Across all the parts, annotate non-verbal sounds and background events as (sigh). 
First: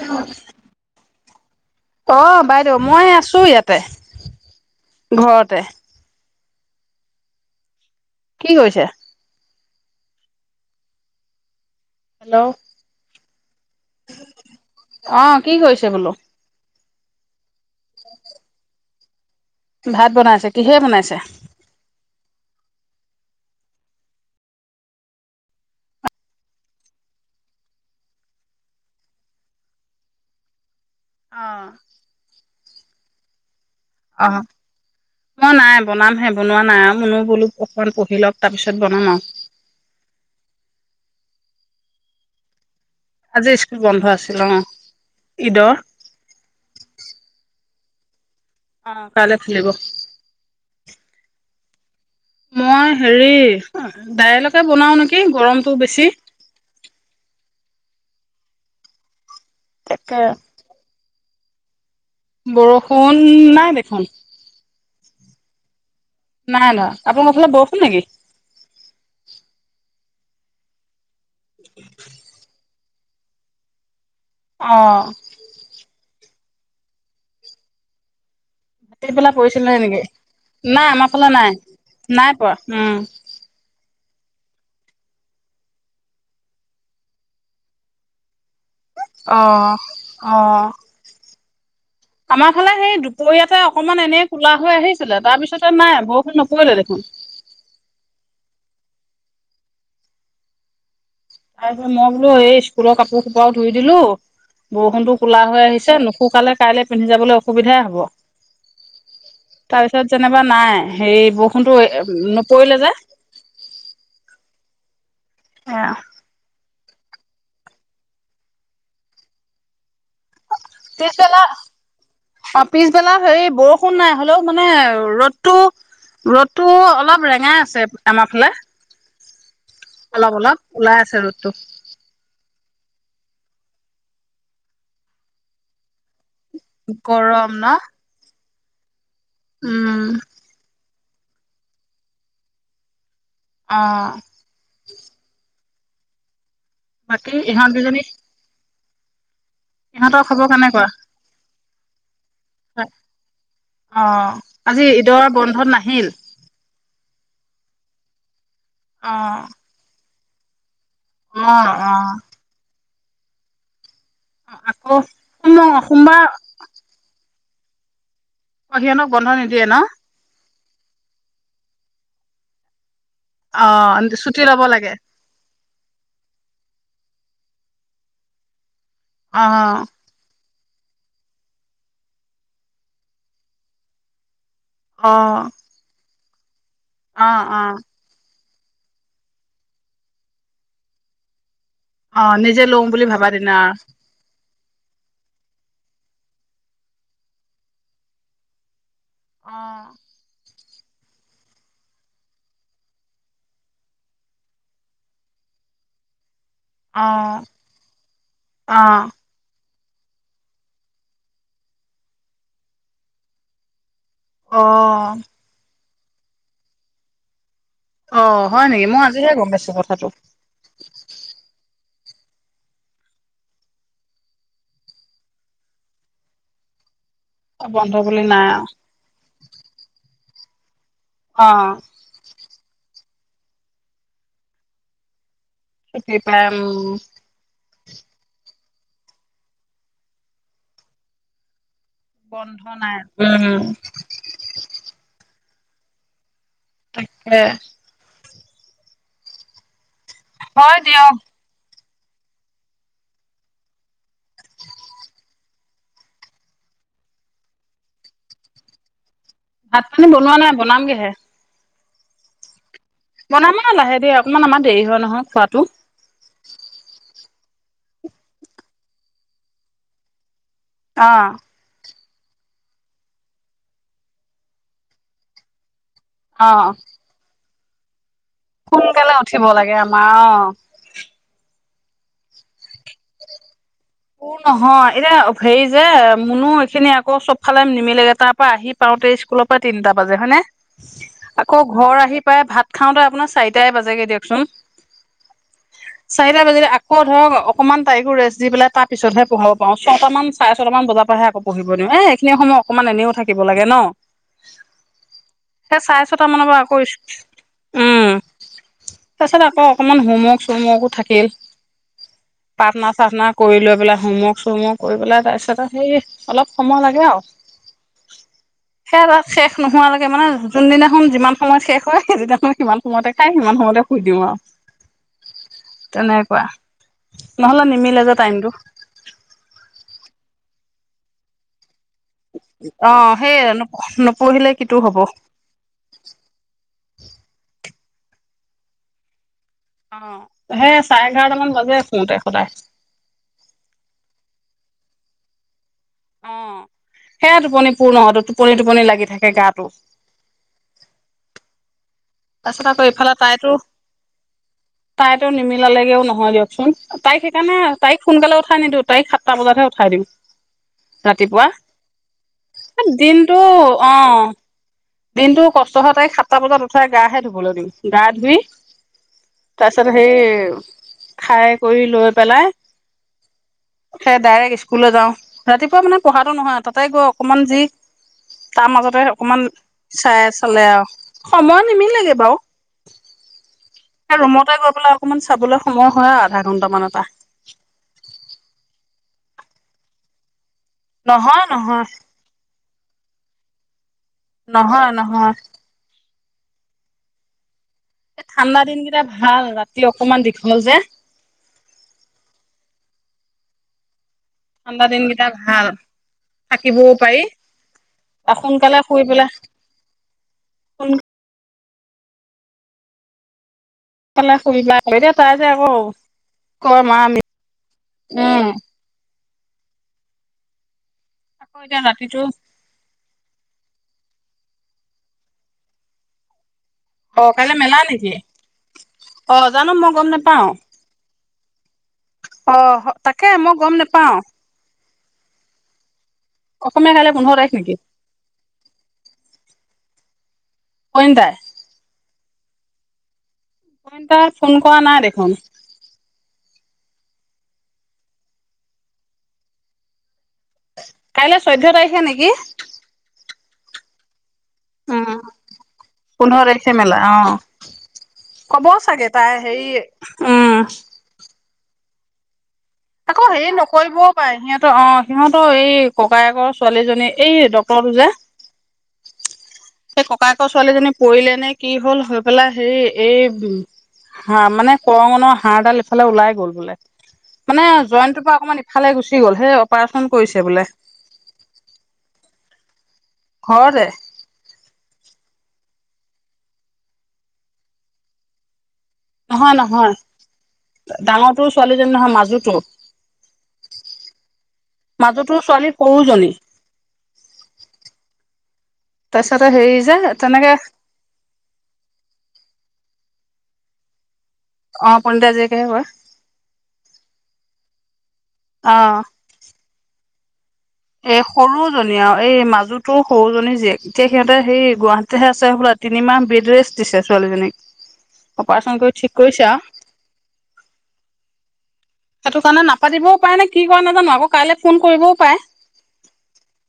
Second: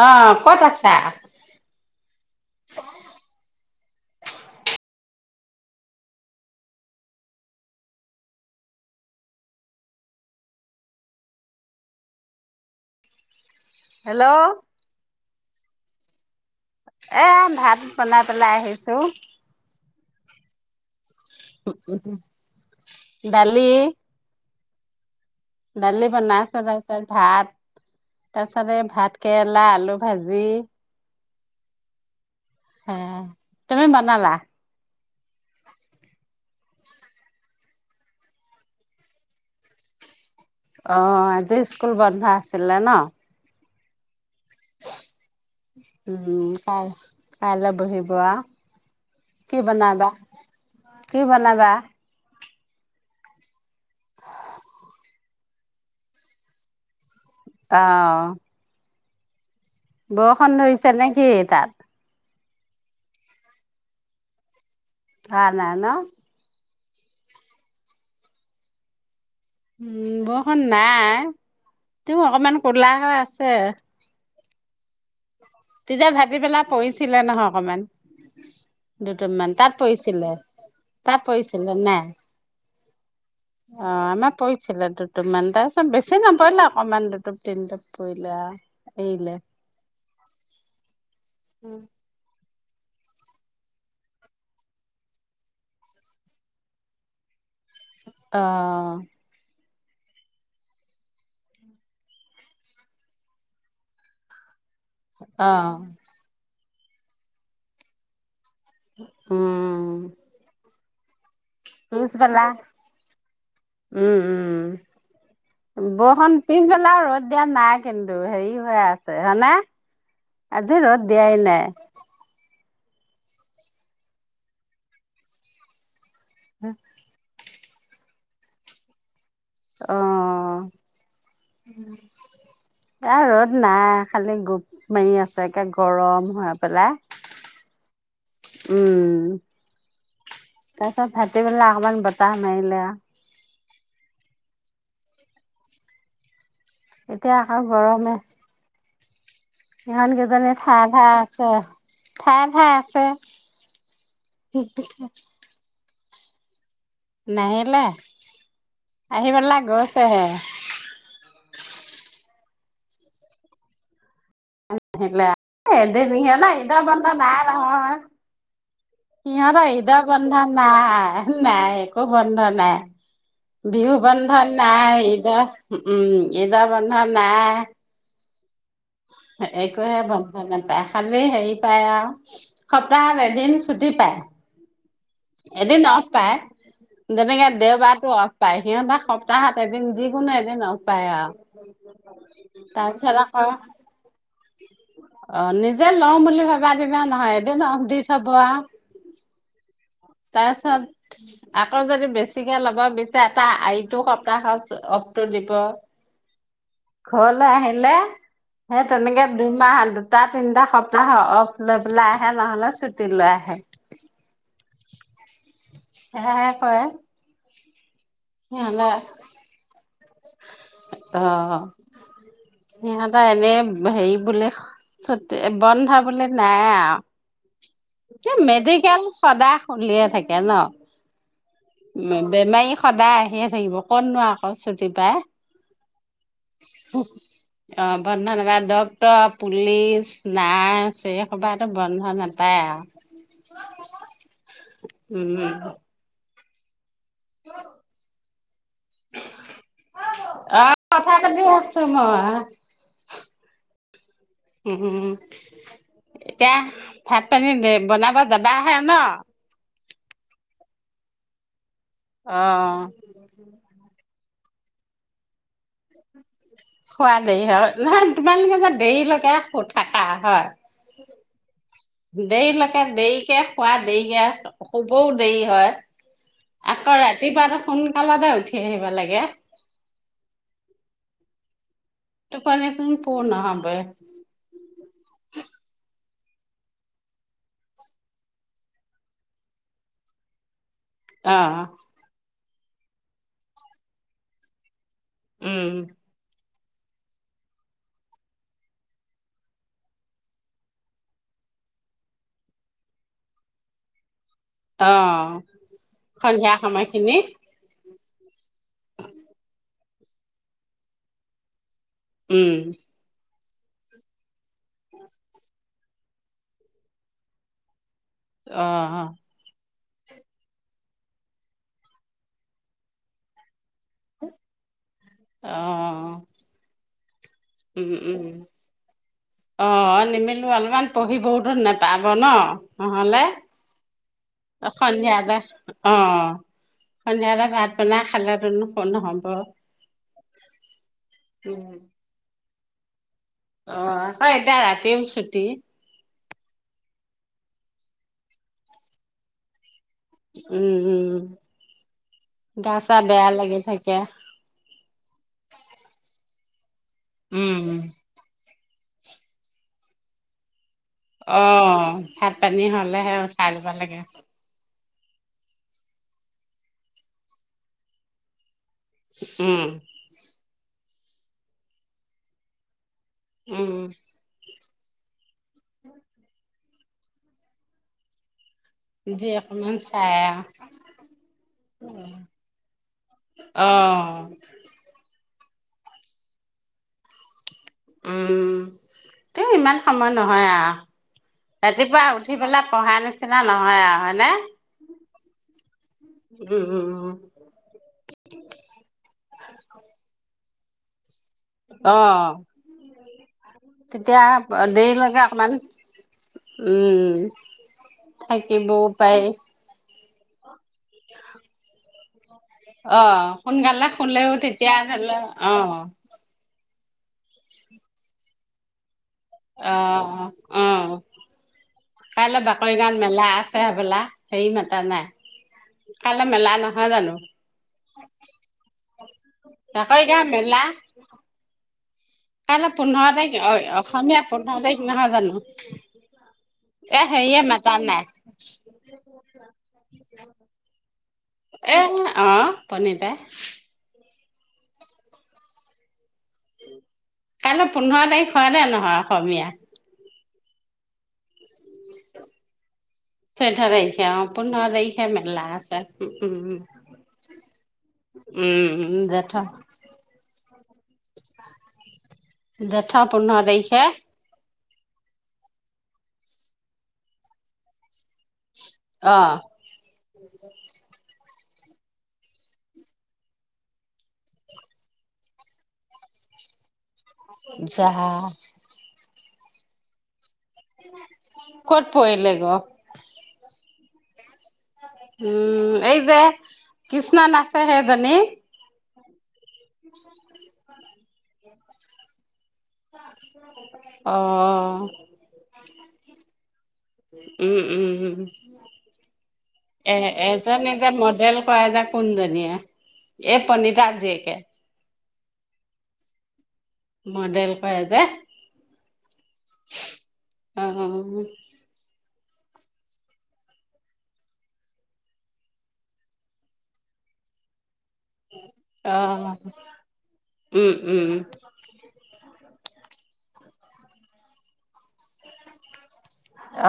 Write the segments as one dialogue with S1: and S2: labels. S1: আহ ক'ত আছা?
S2: অ বাইদেউ মই আছো ইয়াত। ঘৰতে। কি কৰিছে? হেল্ল'।
S1: হেল্ল'
S2: অ কি কৈছো (unintelligible)
S1: আহ ভাত বনাই পেলাই আহিছোঁ হেল্ল।
S2: ভাত বনাইছে কিহে বনাইছে।
S1: দালি। দালি বনাইছো তাৰপিছত ভাত তাৰপিছতে এই ভাত কেৰেলা, আলু ভাজি।
S2: অঁ।
S1: সেয়াই তুমি বনালা।
S2: মই নাই, বনামহে বনোৱা নাই আৰু মনো বোলো অকমান পঢ়ি লওক তাৰপিছত বনাম আৰু।
S1: অ আজি স্কুল বন্ধ আছিলে ন?
S2: আজি বন্ধ আছে।
S1: উম কা- কাইলৈ (unintelligible)
S2: অ কাইলৈ
S1: কি
S2: খুলিব
S1: বনাবা কি বনাবা
S2: মই, হেৰি অহ দাইলকে বনাও নেকি কি গৰমটো বেছি
S1: অ
S2: তাকে
S1: বৰখুন ধৰিছে নে সি তাত
S2: বৰষুণ, নাই দেখোন
S1: কাক নাই ন
S2: আপোনা লোকফালে বৰষুণ নেকি
S1: উম, বৰষুণ নাই তেওঁ অকমান ক'লা হয় আছে
S2: অ
S1: যেন ভাৱি পেলাই পৰিছিলে নহয় অকমান
S2: সেইফালে
S1: দুটুপমান তাত
S2: পৰিছিলেহি নেকি?
S1: পৰিছিলে
S2: নাই আমাৰ
S1: তাত
S2: ফালে নাই,
S1: পৰিছিলে
S2: নাই পআ। উম
S1: অ আমাৰ পৰিছিলে দুটুপ মান তাৰপিছত বেছি নপৰিলে অকমান দুটুপ তিনিটুপ পৰিলে আউ
S2: অঅ, অঅ আমাৰ সিফালে সেই দুপৰীয়াতে অকনমান এনেই কুলা হৈ আহিছিলে তাৰপিছতে নাই বৰষুণ নপৰিলে দেখোন
S1: অঅঅ
S2: তাৰ পিছত মই বোলো এই স্কুলৰ কাপোৰ সোপাও ধুই দিলো বৰষুণতো কোলা
S1: অ
S2: হৈ আহিছে নুশুকালে কাইলৈ পিন্ধি যাবলৈ অসুবিধাই হ'ব
S1: উম
S2: তাৰপিছত যেনেবা নাই সেই বো
S1: পিছবেলা উম
S2: এ
S1: উম বখন পি পিছ পেলা ৰ'দ দিয়া নাই কিন্তু হেৰি হৈ আছে হয়নে? আজি ৰদ দিয়াই
S2: পিছবেলা
S1: নাই
S2: অ পিছবেলা হেৰি বৰষুণ নাই, হ'লেও মানে ৰ'দটো ৰ'দটো অলপ ৰেঙা আমাৰফালে
S1: অ
S2: অলপ অলপ, ওলাই আছে ৰ'দটো
S1: আজি গোপ মাৰি আছে, একে গৰম। হৈ পেলাই
S2: গৰম ন
S1: উম
S2: উম
S1: তাৰ তাত ভাটিবেলা আকমমান বতাহ মাৰিলে আ
S2: অ' বাকী
S1: এতিয়া আকৌ
S2: ইহতগীজনী
S1: সিহঁত কেইজনী ঠায়ে ঠায়ে আছে ঠায়ে ঠায়ে
S2: হয়
S1: আছে
S2: অ আজি ঈদৰ বন্ধত নাই? (inaudible)
S1: নাহিলে
S2: অ
S1: আহি পেলাই গৈ (unintelligible)
S2: অ' অ' আকৌ
S1: (unintelligible)
S2: সোম সোমবাৰ
S1: ঈদৰ বন্ধ নাই (inaudible)
S2: অ সিহঁতক বন্ধ নিদিয়ে
S1: সিহঁতৰ
S2: ন'
S1: ঈদৰ বন্ধ নাই নাই একো বন্ধ নাই।
S2: অ
S1: বিহু বন্ধ
S2: ছুটি লব লাগে
S1: নাই ঈদৰ উম ঈদৰ বন্ধ নাই
S2: অ
S1: একোৱহে বন (unintelligible) নাপায় খালি হেৰি পায় আও সপ্তাহত এদিন চুটি পায়
S2: অ
S1: এদিনত পায়।
S2: অ
S1: যেনেকে
S2: অ
S1: দেওবাৰটো আও পায় সিহঁতে সপ্তাহত এদিন যিকোনো এদিন অ'ফ পায় আও
S2: অ নিজে লওঁ বুলি
S1: তাৰপিছত
S2: ভাবা
S1: আকৌ,
S2: দিনা আৰু।
S1: অ' নিজে লও বুলি (unintelligible) নহয় এদিন অ'ফ দি চাব আ
S2: অ
S1: তাপিছত আকৌ যদি বেছিকে লব বিচাৰে তাৰ ইতো সপ্তাহত অ'ফটো দিব
S2: অ
S1: ঘৰলৈ আহিলে
S2: অ
S1: সেই তেনেকে দুইমাহ--‌ দুটা তিনিটা সপ্তাহ অ'ফ লৈ পেলাই আহে ন'হলে ছুটি লৈ আহে
S2: অ'
S1: সেয়াহে কয়
S2: অ' হয়
S1: সিহঁতে
S2: নেকি মই আজিহে গম পাইছো কথাটো
S1: অ সিহঁতৰ এনেই হেৰি বুলি চুটি বন্ধা বুলি নাই আও
S2: বন্ধ বুলি নাই
S1: এ
S2: আৰু।
S1: মেডিকেল সদায় খুলিয়ে থাকে। এন
S2: অ
S1: বেমাৰী সদায় আহিয়ে থাকিব কতনো আকৌ ছুটি পাই।
S2: ছুটি পাই উম
S1: উহঃ অ বন্ধ (unintelligible) ডক্ত, পুলিচ, নাৰ্চ এই সোপা
S2: বন্ধ নাই উম।
S1: (unintelligible)
S2: তাকে হয়
S1: অ'
S2: দিয়ক
S1: কথা পাতি আছো সেই টো হয়। উম, উম এতিয়া ভাত পানী বনাব যাবাহে ন?
S2: ভাত পানী বনোৱা নাই বনাম গেহে।
S1: অ'
S2: মোনা মোনা লৈ আহে দেঅক। অকণমান আমাৰ দেৰি হয় নহয় খোৱাতটো।
S1: খোৱা দেৰি হয় নহয় তোমালোকে যে দেৰি লৈকে শুই থাকা হয়?
S2: অ'।
S1: দেৰিলৈকে দেৰিকে খোৱা দেৰিকে শুবও দেৰি হয়।
S2: অ
S1: আকৌ ৰাতিপোৱা টো সোনকালে দে।
S2: সোনকালে উঠিব লাগে আমাৰ অ।
S1: টোপনি চোন পুৰ ন'হবয়ে।
S2: উ নহয় এতিয়া হেৰি যে মুনো এইখিনি আকৌ চব ফালে নিমিলে তাৰ পৰা আহি পাওঁতে স্কুলৰ পৰা তিনিটা বাজে হয় নে?
S1: অ
S2: আকৌ ঘৰ আহি প্ৰায়, ভাত খাওঁতে আপোনাৰ চাৰিটাই বাজেগে দিয়কচোন।
S1: উম
S2: চাৰিটা বাজিলে আক কৌ ধৰক অকনমান তাইকো ৰেষ্ট দি পেলাই তাত পিছতহে পঢ়াব পাৰো ছটামান চাৰে ছটামান বজাৰ পৰাহে আকৌ পঢ়িব দিওঁ। এ এইখিনি সময় অকণমান এনেও থাকিব লাগে ন।
S1: অ
S2: সেই চাৰে ছটামানৰ
S1: সন্ধিয়া
S2: পৰা আকৌ ছ
S1: সময়খিনি
S2: উম তাৰপাছত আকৌ অকমান হোমৱৰ্ক চোমৱৰ্কো থাকে।
S1: উম
S2: প্ৰাৰ্থনা চাৰ্থনা কৰিলক এই বিলাক হোমৱৰ্ক চোমৱৰ্ক কৰি পেলাই তাৰপিছত আ সেই অলপ সময় লাগে আৰু
S1: অ
S2: সেইয়া শেষ নোহোৱালৈকে মানে যোনদিনাখন যিমান সময়ত শেষ হয় সেইদিনাখন সিমান সময়তে খায় সিমান সময়তে সু দিও
S1: অ
S2: আৰু তেনেকুৱা নহলে
S1: উম
S2: নিমিলে যে
S1: উম
S2: টাইমটো।
S1: অ নিমিলো অলমান পঢ়িবওতো নেপ পাব ন
S2: অ
S1: নহ'লে
S2: সেই নপঢ়িলে কিটো হ'ব অ
S1: সন্ধিয়াতে অ সন্ধিয়াতে ভাত। নাখালেটোন কতনো হ'ব
S2: অ সেই চাৰে এঘাৰটামান বাজে শুওঁতে সদায়
S1: অ হয় এতিয়া ৰাতিও ছুটি
S2: অ সেয়া টোপনি পূৰ্ণহয়তো টোপনি টোপনি লাগি থাকে গাটো
S1: উম উম
S2: তাৰপিছত
S1: গা
S2: আকৌ
S1: চা
S2: ইফালে
S1: বেয়া
S2: তাইতো
S1: লাগি থাকে
S2: তাইতো নিমিলালেগেও নহয় দিয়কচোন তাইক সেইকাৰণে
S1: উম
S2: তাইক সোনকালে উঠাই নিদিওঁ তাইক সাতটা বজাতহে উঠাই দিম
S1: আহ ভাত পানী হলেহে
S2: দিনটো
S1: উঠাই দিব
S2: অ
S1: লাগে
S2: দিনটো কষ্ট হয় তাই সাতটা বজাত উঠ তাইক গা হে ধুবলৈ দিম গা ধুই
S1: উম,
S2: তাৰপিছত সেই খাই কৰি লৈ পেলাই।
S1: উম
S2: স্কুলত যাওঁ। ৰাতিপুৱা মানে পঢ়াতো নহয় তাতে গৈ অকণমান যি তাৰ মাজতে অকমান চাই চালে আৰু সময় নিমিলেগৈ বাৰু
S1: অ'।
S2: ৰুমতে গৈ পেলাই অকমান। চাবলৈ সময় হয় আধা ঘণ্টামান
S1: উম তেও ইমান সময় নহয় আৰ
S2: নহয় নহয়
S1: পঢ়া নিচিনা নহয় আৰ
S2: নহয় নহয় হয়।
S1: উম, উম, উম।
S2: এই ঠাণ্ডা দিনকেইটা ভাল ৰাতি অকনমান দীঘল যে
S1: অ' এতিয়া
S2: ঠাণ্ডা
S1: দেৰিলৈকে
S2: দিনকেইটা
S1: অকণমান
S2: ভাল থাকিবও পাৰি
S1: থাকিবও পাৰি।
S2: উম
S1: অ' সোনকালে শুলেও তেতিয়া
S2: শুইবা
S1: ধৰি
S2: এতিয়া
S1: ল
S2: তাই যে
S1: অ
S2: আকৌ (inaudible)
S1: অ', অ।
S2: আকৌ এতিয়া ৰাতিটো
S1: কাইলৈ বাকৰি গাঁৱত মেলা আছে হবলা? হেই মাতা নাই, কাইলৈ মেলা ন
S2: অ', কাইলৈ মেলা নেকি? অ', জানো মই গম
S1: জাকৈগাঁও
S2: নোপাওঁ।
S1: মেলা কাইলৈ পোন্ধৰ তাৰিখ, অ অসমীয়া পোন্ধৰ তাৰিখ নহয় জানো?
S2: অসমীয়া
S1: এয়া
S2: কাইলৈ পোন্ধৰ
S1: হেইয়ে
S2: তাৰিখ নেকি
S1: মাতা নাই? (inaudible)
S2: পনীতাই?
S1: এ অ', পনিতাই।
S2: তাই ফোন কৰা নাই দেখোন।
S1: কাইলৈ পোন্ধৰ তাৰিখ হয় নে নহয় অসমীয়া?
S2: কাইলৈ চৈধ্য তাৰিখ হে নেকি?
S1: চৈধ্য তাৰিখ হে অ। পোন্ধৰ
S2: উম
S1: তাৰিখে মেলা আছে,
S2: পোন্ধৰ
S1: উম।
S2: তাৰিখে মেলা অ কব
S1: উম,
S2: চাগে তাই
S1: জেঠৰ
S2: হেৰি (inaudible)
S1: জেঠ
S2: আকৌ
S1: পোন্ধৰ
S2: হেৰি
S1: তাৰিখে
S2: নকৰিবও পাৰে সিহঁত অ', সিহঁতৰ এই ককায়েকৰ ছোৱালীজনী, এই ডক্তৰটো যে
S1: অ
S2: সেই ককায়েকৰ ছোৱালীজনী পৰিলে নে কি হ'ল হৈ পেলাই হেৰি, এই হা মানে কৰঙণৰ হাড়ডাল এইফালে ওলাই গ'ল বোলে। মানে
S1: যাহা
S2: জইনটোৰ পা অকমান ইফালে গুছি গল, সেই অপাৰেচন কৰিছে বোলে
S1: ক'ত পৰিলে গৌ?
S2: ঘৰতে।
S1: উম, এই যে কৃষ্ণ নাচে সেইজনী
S2: নহয়- নহয়, ডাঙৰটোৰ ছোৱালীজনী নহয়, মাজুটোৰ
S1: অ'হ।
S2: মাজুটোৰ ছোৱালী সৰুজনী।
S1: উম্‌ উম্‌-
S2: তাৰপিছতে হেৰি যে
S1: এ'
S2: তেনেকে
S1: এজনে যে মডেল কৰে যে কোনজনীয়ে? এই পণিতা জীয়েকে
S2: অ' পণীতা জীয়েকেহে কৰে।
S1: মডেল কয়ে যে
S2: অ'-
S1: অ',
S2: এ' সৰুজনীয়ে অ'হ' এই মাজু তোৰ সৰুজনী জীয়েক। এতিয়া সিহঁতে সেই গুৱাহাটীতেহে আছে হ'বলা। তিনিমাহ বেড ৰেষ্ট দিছে ছোৱালীজনীক। অপাৰেচন কৰি ঠিক
S1: আ'-
S2: কৰিছে আৰু
S1: উম্‌ উম্‌
S2: সেইটো কাৰণে নাপাতিবও পাৰে নে কি কৰে নাজানোঁ। আকৌ কাইলে ফোন কৰিবও পাৰে!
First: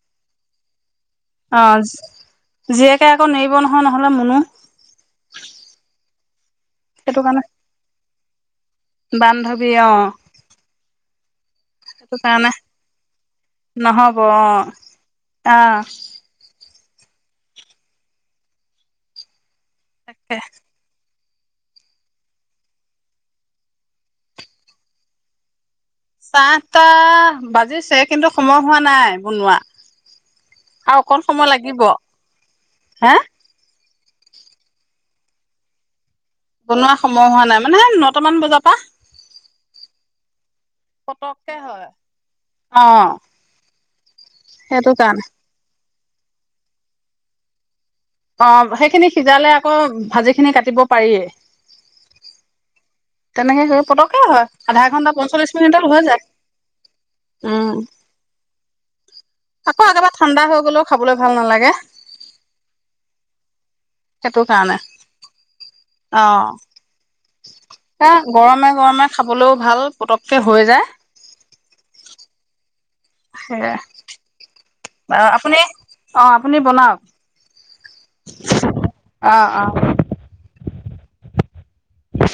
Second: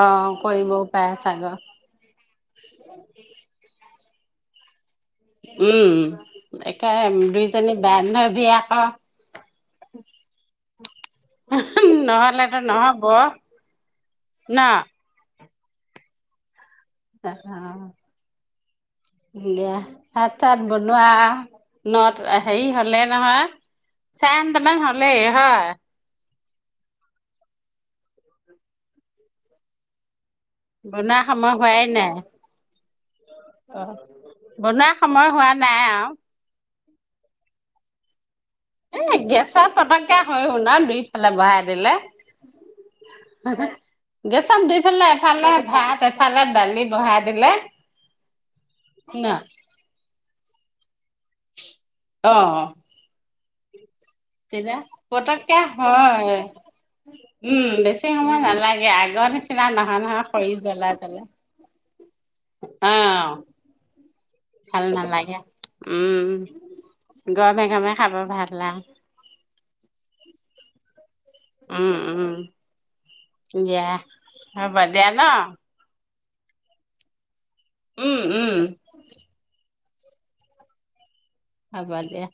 S1: অ' কৰিবও। পাৰে চাগৈ
S2: অ'- জীয়েকে আকৌ নেৰিব নহয়! নহ'লে মুনু
S1: উম, একে
S2: সেইটো কাৰণে
S1: -দুইজনী বান্ধবী আক'।
S2: বিয়া। সেইটো
S1: নহ'লেতো
S2: কাৰণে-
S1: নহ'ব
S2: নহ'ব।
S1: ন?
S2: অ'হ।
S1: পেহা- এয়া ভাত
S2: তাকে
S1: চাত বনোৱা- নট- হেই হ'লেই নহয়। চাৰে আঠটামান হ'লেই হয়?
S2: চায়ে আঠটা বাজিছে, কিন্তু সময় হোৱা নাই বনোৱা।
S1: বনোৱা সময় হোৱায়ে নাই।
S2: হা?
S1: বনোৱা সময় হোৱা নাই আও।
S2: বনোৱা সময় হোৱা নাই, মানে নটামান বজাত।
S1: এ' গেছত পতক্‌কে হৈ শুনক দুইফালে
S2: পতককে
S1: বহাই
S2: হয়
S1: দিলে।
S2: অ
S1: গেছত
S2: সেইটো
S1: দুইফালে
S2: কাৰণে
S1: এফালে ভাত, এফালে দালি বহাই দিলে
S2: অ'- সেইখিনি
S1: ন
S2: সিজালে আকৌ ভাজি খিনি কাট তিব পাৰিয়ে।
S1: অ'-
S2: তেনেকে কৰি পতক্‌কে হয়,
S1: তেতিয়া
S2: আধা ঘন্টা, পঞ্চল্লিশ
S1: পতককে
S2: মিনিটত হৈ যায়।
S1: হয় উম
S2: উম্‌।
S1: বেছি সময় নালাগে আগৰ নিচিনা
S2: আকৌ
S1: নহয়
S2: একেবাৰে
S1: নহয়
S2: ঠাণ্ডা
S1: খৰি
S2: হৈ গ'লেও
S1: জ্বলাই
S2: খাবলৈ
S1: জ্বলাই
S2: ভাল নালাগে।
S1: অ'
S2: সেইটো কাৰণে
S1: ভাল নালাগে।
S2: অ
S1: উম্‌-গৰমে গমে
S2: এ' গৰমে গৰমে খাব লেও ভাল। পতক্‌কে হৈ যায়।
S1: উম্‌ উম্‌-
S2: সেয়াই
S1: দিয়া, হব দিয়া ন?
S2: বাৰু আপুনি অ', আপুনি বনাওক।
S1: উম উম
S2: অ'- অ।
S1: হব দিয়া।